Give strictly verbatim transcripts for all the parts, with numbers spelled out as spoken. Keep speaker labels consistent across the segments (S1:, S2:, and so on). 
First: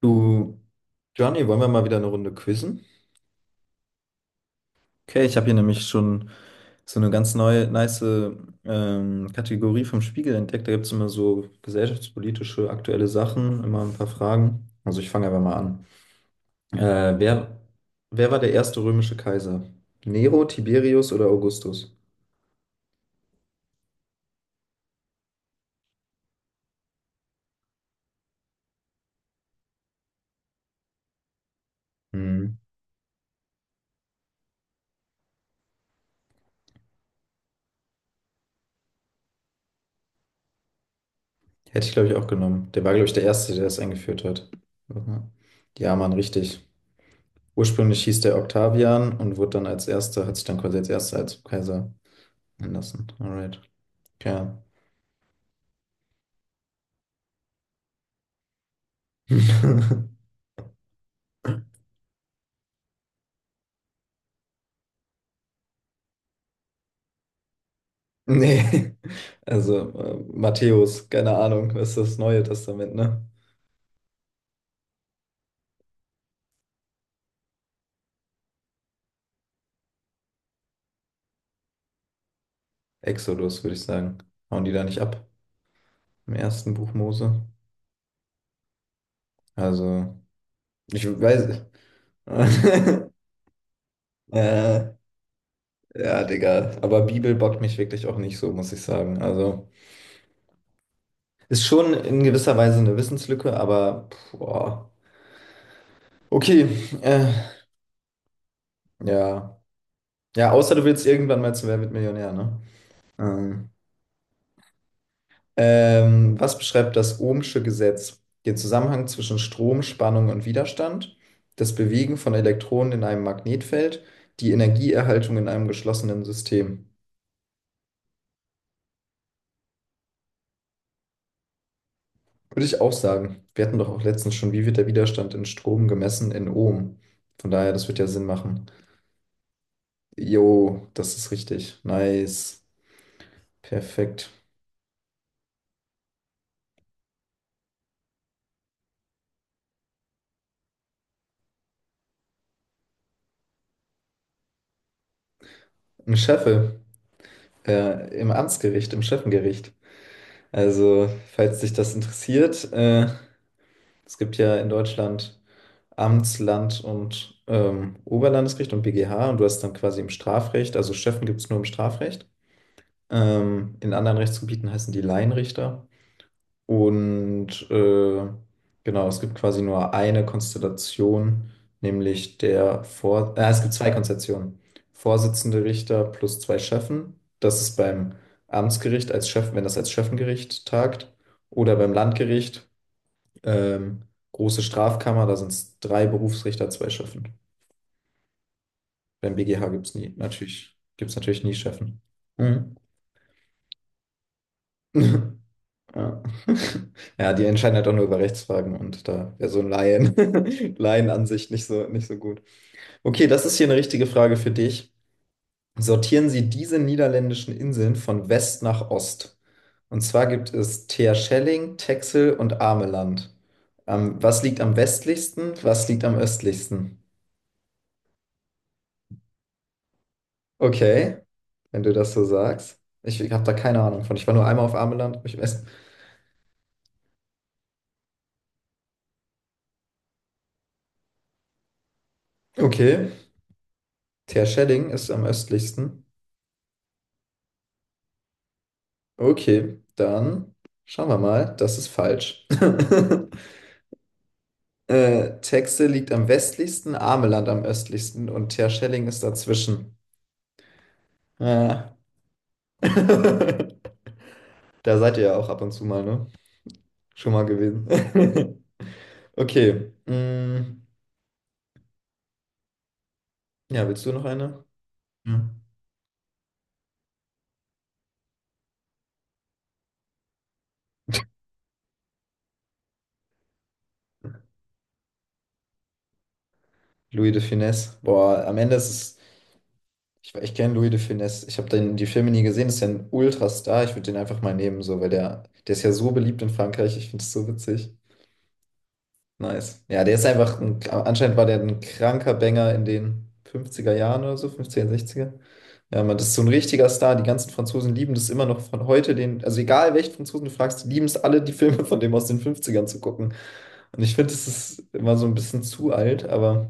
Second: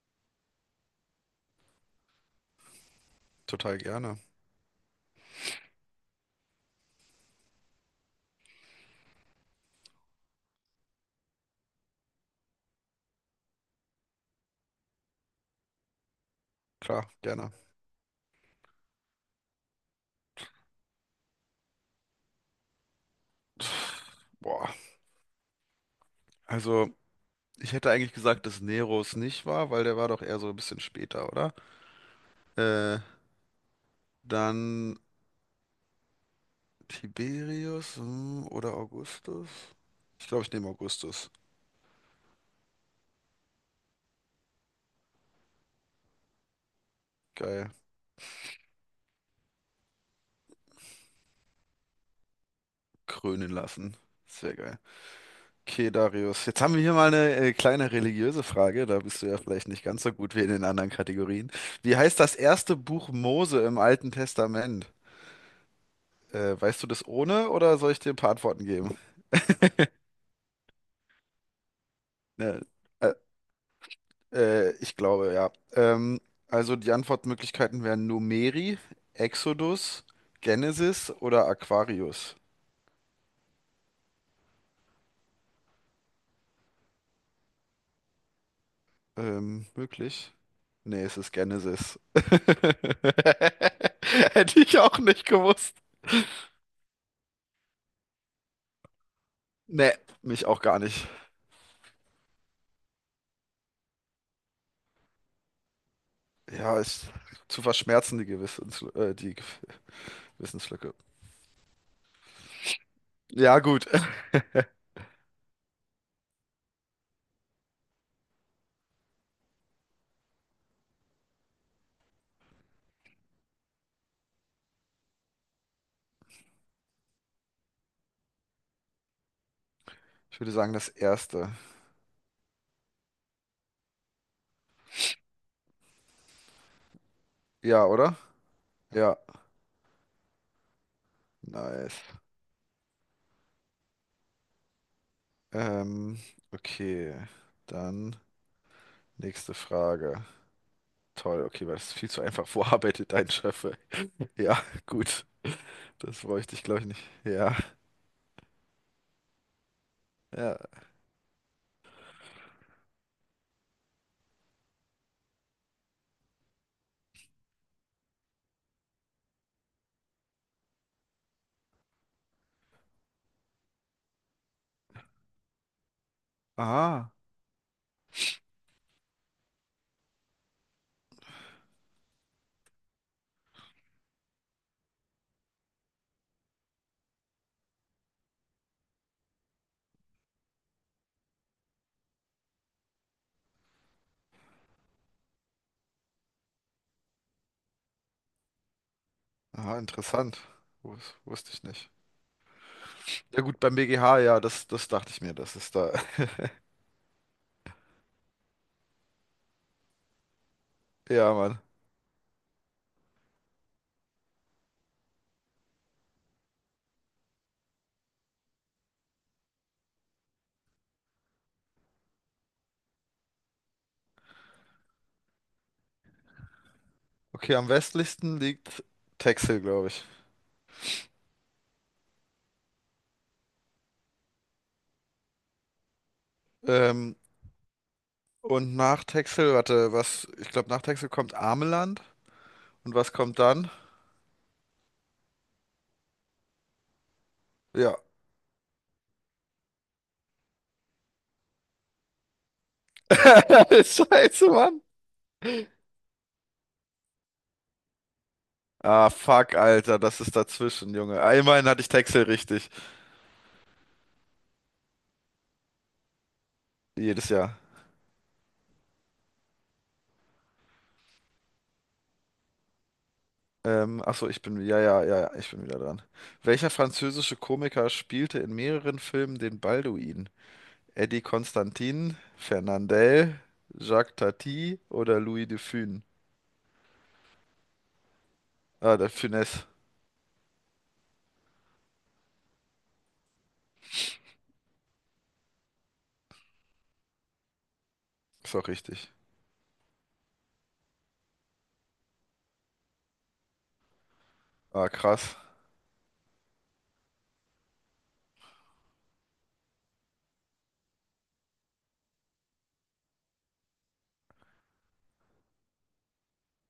S1: Du, Johnny, wollen wir mal wieder eine Runde quizzen?
S2: Total gerne.
S1: Okay, ich habe hier nämlich schon so eine ganz neue, nice ähm, Kategorie vom Spiegel entdeckt. Da gibt es immer so gesellschaftspolitische, aktuelle Sachen, immer ein paar Fragen. Also ich fange einfach mal an.
S2: Klar,
S1: Äh,
S2: gerne.
S1: wer, wer war der erste römische Kaiser? Nero, Tiberius oder Augustus?
S2: Pff, boah. Also, ich hätte eigentlich gesagt, dass Nero es nicht war, weil der war doch eher so ein bisschen später, oder?
S1: Hm.
S2: Äh, Dann Tiberius, hm, oder Augustus? Ich glaube, ich nehme Augustus.
S1: Hätte ich, glaube ich, auch genommen. Der war, glaube ich, der Erste, der das eingeführt hat. Aha. Ja, Mann, richtig.
S2: Geil.
S1: Ursprünglich hieß der Octavian und wurde dann als Erster, hat sich dann quasi als Erster als Kaiser Anderson,
S2: Krönen
S1: alright.
S2: lassen. Sehr
S1: Ja.
S2: geil. Okay, Darius. Jetzt haben wir hier mal eine äh, kleine religiöse Frage. Da bist du ja vielleicht nicht ganz so gut wie in den anderen Kategorien. Wie heißt das erste Buch Mose im Alten Testament? Äh, weißt du das ohne oder soll ich dir ein paar Antworten
S1: Nee,
S2: geben?
S1: also äh, Matthäus, keine Ahnung, das ist das Neue
S2: Ne,
S1: Testament,
S2: äh,
S1: ne?
S2: Äh, ich glaube, ja. Ähm, also die Antwortmöglichkeiten wären Numeri, Exodus, Genesis oder Aquarius.
S1: Exodus, würde ich sagen. Hauen die da nicht ab im ersten Buch Mose?
S2: Ähm,
S1: Also,
S2: möglich? Nee,
S1: ich
S2: es ist
S1: weiß.
S2: Genesis. Hätte ich
S1: äh,
S2: auch nicht gewusst.
S1: ja, Digga. Aber Bibel bockt mich wirklich auch nicht so, muss ich sagen. Also,
S2: Nee, mich auch gar nicht.
S1: ist schon in gewisser Weise eine Wissenslücke, aber, boah. Okay,
S2: Ja, ist
S1: äh,
S2: zu verschmerzen, die Gewissens äh, die Ge-
S1: ja. Ja, außer du
S2: Wissenslücke.
S1: willst irgendwann mal zu Wer wird Millionär, ne?
S2: Ja,
S1: Ähm,
S2: gut.
S1: Ähm, was beschreibt das Ohmsche Gesetz? Den Zusammenhang zwischen Strom, Spannung und Widerstand, das Bewegen von Elektronen in einem Magnetfeld, die Energieerhaltung in einem geschlossenen System.
S2: Ich würde sagen, das erste.
S1: Würde ich auch sagen. Wir hatten doch auch letztens schon, wie wird der Widerstand in Strom gemessen in Ohm? Von daher, das
S2: Ja,
S1: wird ja
S2: oder?
S1: Sinn machen.
S2: Ja,
S1: Jo, das ist richtig.
S2: nice.
S1: Nice. Perfekt.
S2: Ähm, okay, dann nächste Frage. Toll, okay, weil das ist viel zu einfach. Wo arbeitet dein Chef? Ey? Ja, gut.
S1: Ein
S2: Das bräuchte ich,
S1: Scheffe
S2: glaube ich, nicht. Ja,
S1: äh, im Amtsgericht, im Schöffengericht.
S2: ja.
S1: Also, falls dich das interessiert, äh, es gibt ja in Deutschland. Amtsland und ähm, Oberlandesgericht und B G H, und du hast dann quasi im Strafrecht, also Schöffen gibt es nur im Strafrecht. Ähm, in anderen Rechtsgebieten heißen die Laienrichter.
S2: Aha,
S1: Und äh, genau, es gibt quasi nur eine Konstellation, nämlich der Vor äh, es gibt zwei Konstellationen. Vorsitzende Richter plus zwei Schöffen. Das ist beim Amtsgericht als Schöffen, wenn das als Schöffengericht tagt, oder beim Landgericht, ähm, große Strafkammer, da sind es drei Berufsrichter, zwei Schöffen. Beim B G H
S2: aha,
S1: gibt es nie,
S2: interessant.
S1: natürlich, gibt's
S2: Wus
S1: natürlich
S2: wusste
S1: nie
S2: ich nicht.
S1: Chefen. Mhm.
S2: Ja gut, beim B G H, ja, das, das dachte ich mir, das ist da.
S1: Ja. Ja, die entscheiden halt auch nur über Rechtsfragen und da wäre so ein Laien,
S2: Ja,
S1: Laienansicht
S2: Mann.
S1: nicht so, nicht so gut. Okay, das ist hier eine richtige Frage für dich. Sortieren Sie diese niederländischen Inseln von West nach Ost. Und zwar gibt es Terschelling, Texel und Ameland. Ähm, was liegt am westlichsten? Was liegt am östlichsten?
S2: Okay, am westlichsten liegt Texel, glaube ich.
S1: Okay, wenn du das so sagst. Ich habe da keine Ahnung von. Ich war nur einmal auf Ameland, hab mich im
S2: Ähm, und nach Texel, warte, was, ich glaube, nach Texel kommt Ameland. Und
S1: Okay,
S2: was kommt dann?
S1: Terschelling ist am östlichsten.
S2: Ja.
S1: Okay, dann schauen wir mal. Das ist falsch.
S2: Scheiße, Mann.
S1: äh, Texel liegt am westlichsten, Ameland am östlichsten und Terschelling
S2: Ah,
S1: ist
S2: fuck,
S1: dazwischen.
S2: Alter, das ist dazwischen, Junge. Einmal hatte ich
S1: Ja.
S2: Texel richtig.
S1: Da seid ihr ja auch ab und zu mal, ne?
S2: Jedes
S1: Schon mal
S2: Jahr.
S1: gewesen. Okay. mm, ja,
S2: Ähm,
S1: willst du noch
S2: achso, ich bin,
S1: eine?
S2: ja, ja, ja, ja,
S1: Ja.
S2: ich bin wieder dran. Welcher französische Komiker spielte in mehreren Filmen den Balduin? Eddie Constantin, Fernandel, Jacques Tati oder Louis de Funès?
S1: Louis de Funès. Boah, am Ende ist
S2: Ah, der
S1: es.
S2: Funès.
S1: Ich, ich kenne Louis de Funès. Ich habe den die Filme nie gesehen. Das ist ja ein Ultrastar. Ich würde den einfach mal nehmen, so, weil der, der ist ja so beliebt in Frankreich. Ich finde es so witzig.
S2: Ist auch richtig.
S1: Nice. Ja, der ist einfach ein, anscheinend war der ein kranker Banger in den fünfziger Jahren oder so, fünfzig
S2: Ah,
S1: sechziger.
S2: krass.
S1: Ja, man, das ist so ein richtiger Star. Die ganzen Franzosen lieben das immer noch von heute. Den, also egal welchen Franzosen du fragst, die lieben es alle, die Filme von dem aus den fünfzigern zu gucken. Und ich finde, das ist immer so ein bisschen zu alt, aber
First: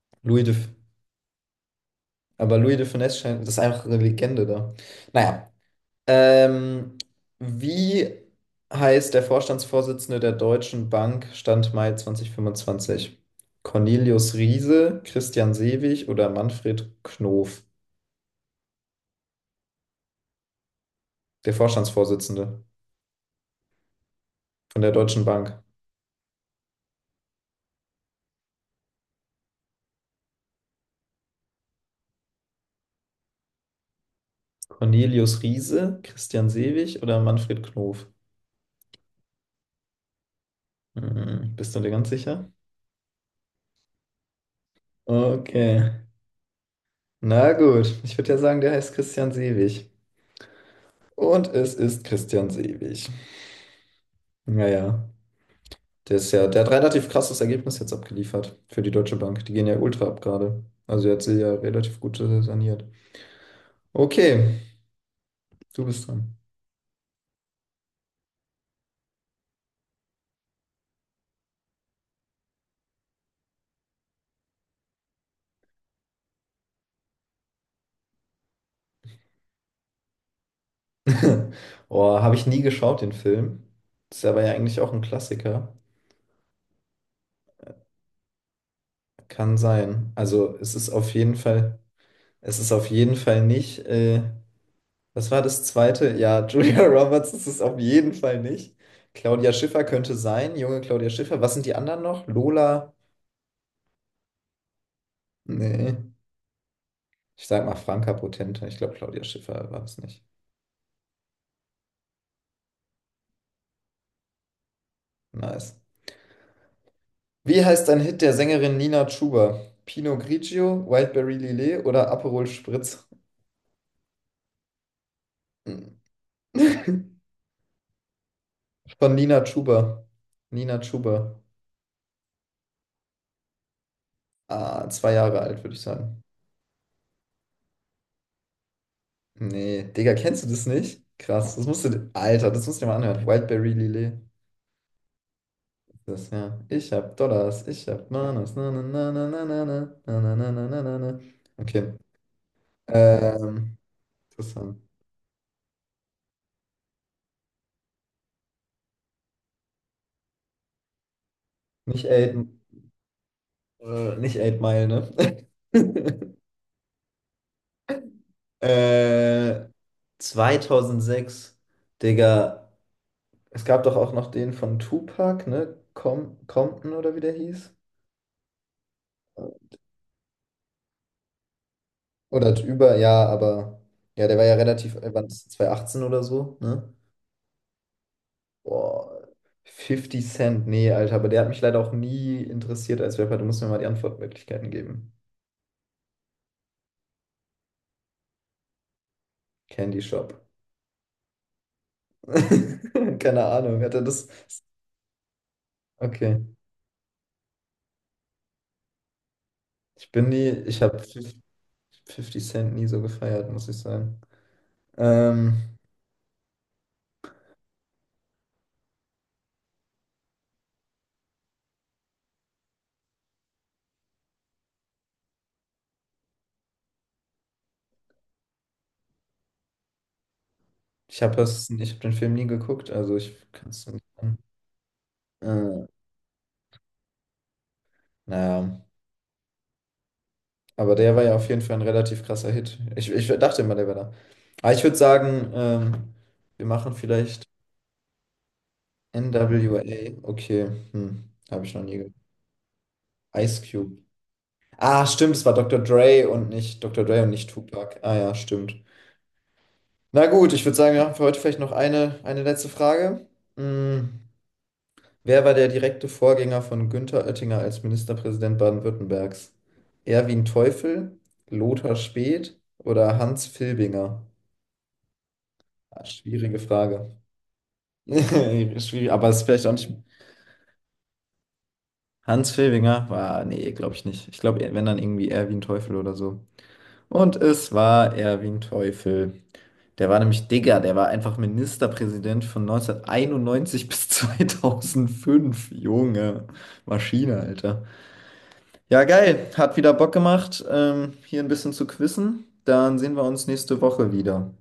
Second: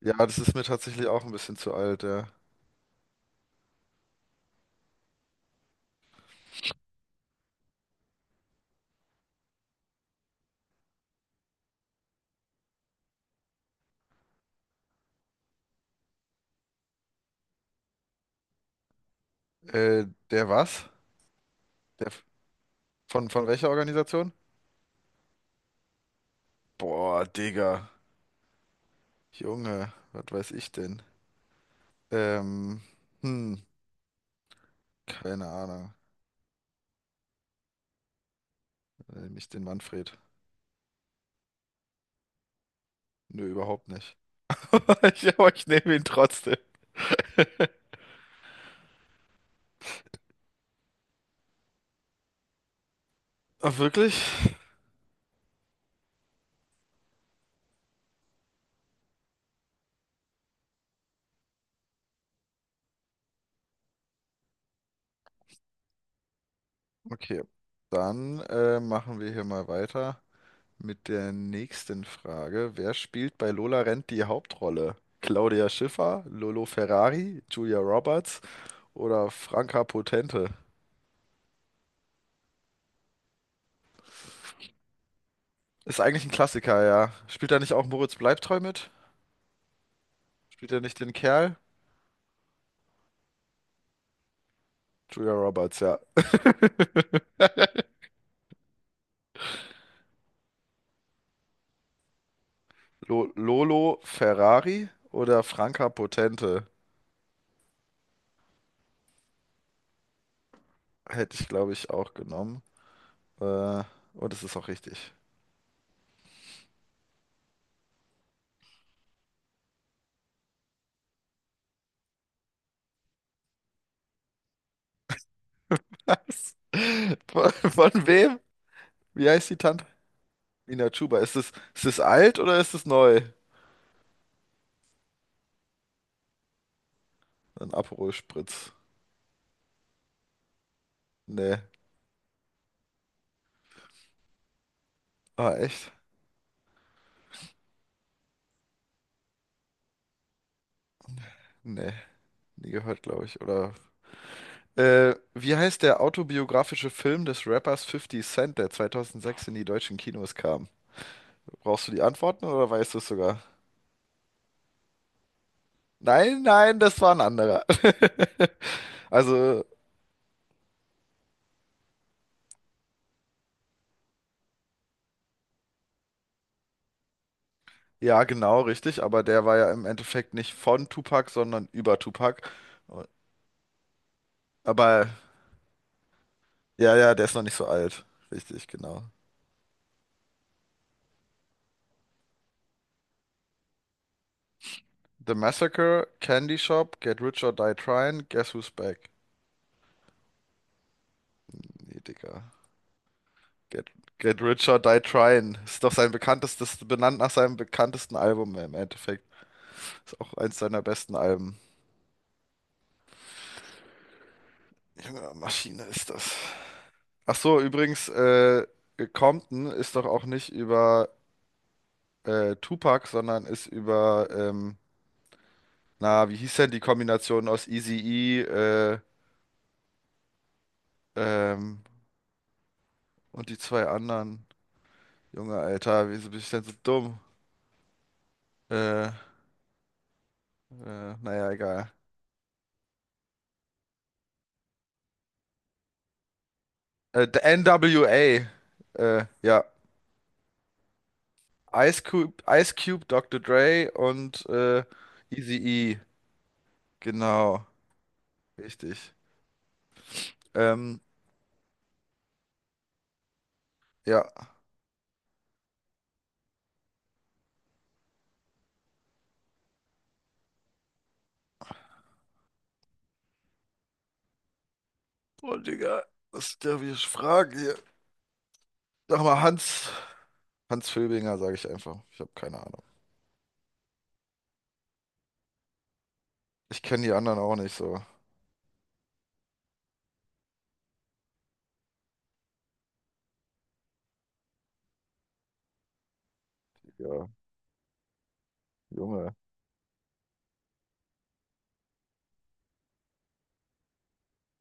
S2: Ja, das
S1: Louis
S2: ist
S1: de,
S2: mir tatsächlich auch ein bisschen zu alt, ja.
S1: aber Louis de Funès scheint, das ist einfach eine Legende da. Naja, Ähm, wie heißt der Vorstandsvorsitzende der Deutschen Bank Stand Mai zwanzig fünfundzwanzig? Cornelius Riese, Christian Sewig oder Manfred Knof?
S2: Äh, der was?
S1: Der
S2: Der f-
S1: Vorstandsvorsitzende
S2: von, von welcher Organisation?
S1: von, der Deutschen Bank.
S2: Boah, Digga. Junge, was weiß ich denn? Ähm, hm,
S1: Cornelius
S2: Keine Ahnung.
S1: Riese, Christian Sewig oder Manfred Knof?
S2: Nämlich den Manfred.
S1: Hm, bist du dir ganz sicher?
S2: Nö, überhaupt nicht. Ich, aber ich nehme
S1: Okay.
S2: ihn trotzdem.
S1: Na gut, ich würde ja sagen, der heißt Christian Sewig. Und es ist Christian Sewig.
S2: Ach, wirklich?
S1: Naja. Der ist ja, der hat relativ krasses Ergebnis jetzt abgeliefert für die Deutsche Bank. Die gehen ja ultra ab gerade. Also die hat sie ja relativ gut äh, saniert. Okay, du bist dran.
S2: Okay. Dann äh, machen wir hier mal weiter mit der nächsten Frage. Wer spielt bei Lola Rent die Hauptrolle? Claudia Schiffer, Lolo Ferrari, Julia Roberts oder Franka Potente?
S1: Oh, habe ich nie geschaut, den Film. Ist aber ja eigentlich auch ein Klassiker.
S2: Ist eigentlich ein Klassiker, ja. Spielt da nicht auch Moritz Bleibtreu mit?
S1: Kann sein. Also
S2: Spielt
S1: es
S2: er
S1: ist
S2: nicht den
S1: auf jeden
S2: Kerl?
S1: Fall, es ist auf jeden Fall nicht. Äh, was
S2: Julia
S1: war das
S2: Roberts, ja.
S1: zweite? Ja, Julia Roberts ist es auf jeden Fall nicht. Claudia Schiffer könnte sein, junge Claudia Schiffer. Was sind die anderen noch? Lola?
S2: Lo Lolo Ferrari oder Franka
S1: Nee.
S2: Potente?
S1: Ich sag mal Franka Potente. Ich glaube, Claudia Schiffer war es nicht.
S2: Hätte ich, glaube ich, auch genommen. Äh, und es ist auch richtig.
S1: Nice. Wie heißt ein Hit der Sängerin Nina Chuba? Pinot Grigio, Wildberry Lillet oder Aperol Spritz?
S2: Was? Von, von wem?
S1: Von
S2: Wie
S1: Nina
S2: heißt die Tante?
S1: Chuba. Nina
S2: Ina
S1: Chuba.
S2: Chuba. Ist es, ist es alt oder ist es neu?
S1: Ah, zwei Jahre alt, würde ich sagen.
S2: Ein Aperol Spritz.
S1: Nee, Digga, kennst du das nicht? Krass, das
S2: Nee.
S1: musst du, Alter, das musst du dir mal anhören. Wildberry Lillet.
S2: Ah, echt?
S1: Das, ja. Ich hab Dollars, ich hab Manas. Na, na, na, na, na, na, na, na, na, na, na, na, na.
S2: Nee.
S1: Okay.
S2: Nie gehört, glaube ich. Oder.
S1: Ähm, interessant.
S2: Äh, wie heißt der autobiografische Film des Rappers Fifty Cent, der zweitausendsechs in die deutschen Kinos kam? Brauchst du die
S1: Nicht A,
S2: Antworten oder weißt du es sogar?
S1: Äh, nicht Eight Mile, ne?
S2: Nein, nein, das war ein anderer. Also
S1: äh, zweitausendsechs, Digga. Es gab doch auch noch den von Tupac, ne? Com Compton oder wie der hieß.
S2: ja, genau, richtig, aber der war ja im Endeffekt nicht von Tupac, sondern über Tupac.
S1: Oder über, ja, aber ja, der war ja relativ,
S2: Aber
S1: äh, wann ist das, zwanzig achtzehn oder so, ne?
S2: ja, ja, der ist noch nicht so alt. Richtig, genau.
S1: Boah, fifty Cent, nee, Alter, aber der hat mich leider auch nie interessiert als Rapper. Du musst mir mal die Antwortmöglichkeiten geben.
S2: The Massacre, Candy Shop, Get Rich or Die Tryin', Guess Who's Back?
S1: Candy Shop.
S2: Nee, Digga.
S1: Keine Ahnung,
S2: Get,
S1: hat er das?
S2: Get Rich or Die Tryin'. Ist doch sein
S1: Okay.
S2: bekanntestes, benannt nach seinem bekanntesten Album im Endeffekt.
S1: Ich
S2: Ist
S1: bin
S2: auch
S1: nie,
S2: eins seiner
S1: ich habe
S2: besten Alben.
S1: Fifty Cent nie so gefeiert, muss ich sagen.
S2: Junge,
S1: Ähm,
S2: Maschine ist das. Ach so, übrigens, äh, Compton ist doch auch nicht über äh, Tupac, sondern ist über ähm, na, wie hieß denn die Kombination aus Eazy-E äh,
S1: ich habe das,
S2: ähm,
S1: ich habe den Film nie geguckt, also ich
S2: und die
S1: kann es
S2: zwei
S1: nicht sagen.
S2: anderen? Junge,
S1: Äh,
S2: Alter, wieso bin ich denn so dumm?
S1: naja,
S2: Äh, äh,
S1: aber der war ja auf
S2: naja,
S1: jeden Fall ein
S2: egal.
S1: relativ krasser Hit. Ich, ich dachte immer, der wäre da. Aber ich würde sagen, ähm, wir machen
S2: Äh,
S1: vielleicht
S2: der N W A. Äh, ja.
S1: N W A. Okay, hm, habe ich noch nie
S2: Ice
S1: gehört.
S2: Cube, Ice Cube, Doktor
S1: Ice
S2: Dre
S1: Cube.
S2: und äh,
S1: Ah, stimmt, es war Dr.
S2: Eazy-E.
S1: Dre und nicht Dr. Dre und nicht
S2: Genau,
S1: Tupac. Ah ja, stimmt.
S2: richtig.
S1: Na gut, ich würde sagen,
S2: Ähm,
S1: wir machen für heute vielleicht noch eine, eine letzte Frage. Mm.
S2: ja.
S1: Wer war der direkte Vorgänger von Günther Oettinger als Ministerpräsident Baden-Württembergs? Erwin Teufel, Lothar Späth oder Hans Filbinger?
S2: Oh, Digga,
S1: Ah,
S2: was
S1: schwierige
S2: ist der wieder
S1: Frage.
S2: Frage hier?
S1: Schwierig,
S2: Sag
S1: aber
S2: mal,
S1: es ist vielleicht auch
S2: Hans.
S1: nicht.
S2: Hans Filbinger, sage ich einfach. Ich habe
S1: Hans
S2: keine Ahnung.
S1: Filbinger? Ah, nee, glaube ich nicht. Ich glaube, wenn dann irgendwie Erwin Teufel oder so.
S2: Ich kenne die
S1: Und
S2: anderen auch
S1: es
S2: nicht so.
S1: war Erwin Teufel. Der war nämlich Digger, der war einfach Ministerpräsident von neunzehnhunderteinundneunzig bis zweitausendfünf. Junge,
S2: Ja,
S1: Maschine, Alter. Ja,
S2: Junge.
S1: geil. Hat wieder Bock gemacht, ähm, hier ein bisschen zu quizzen. Dann sehen wir uns nächste Woche wieder.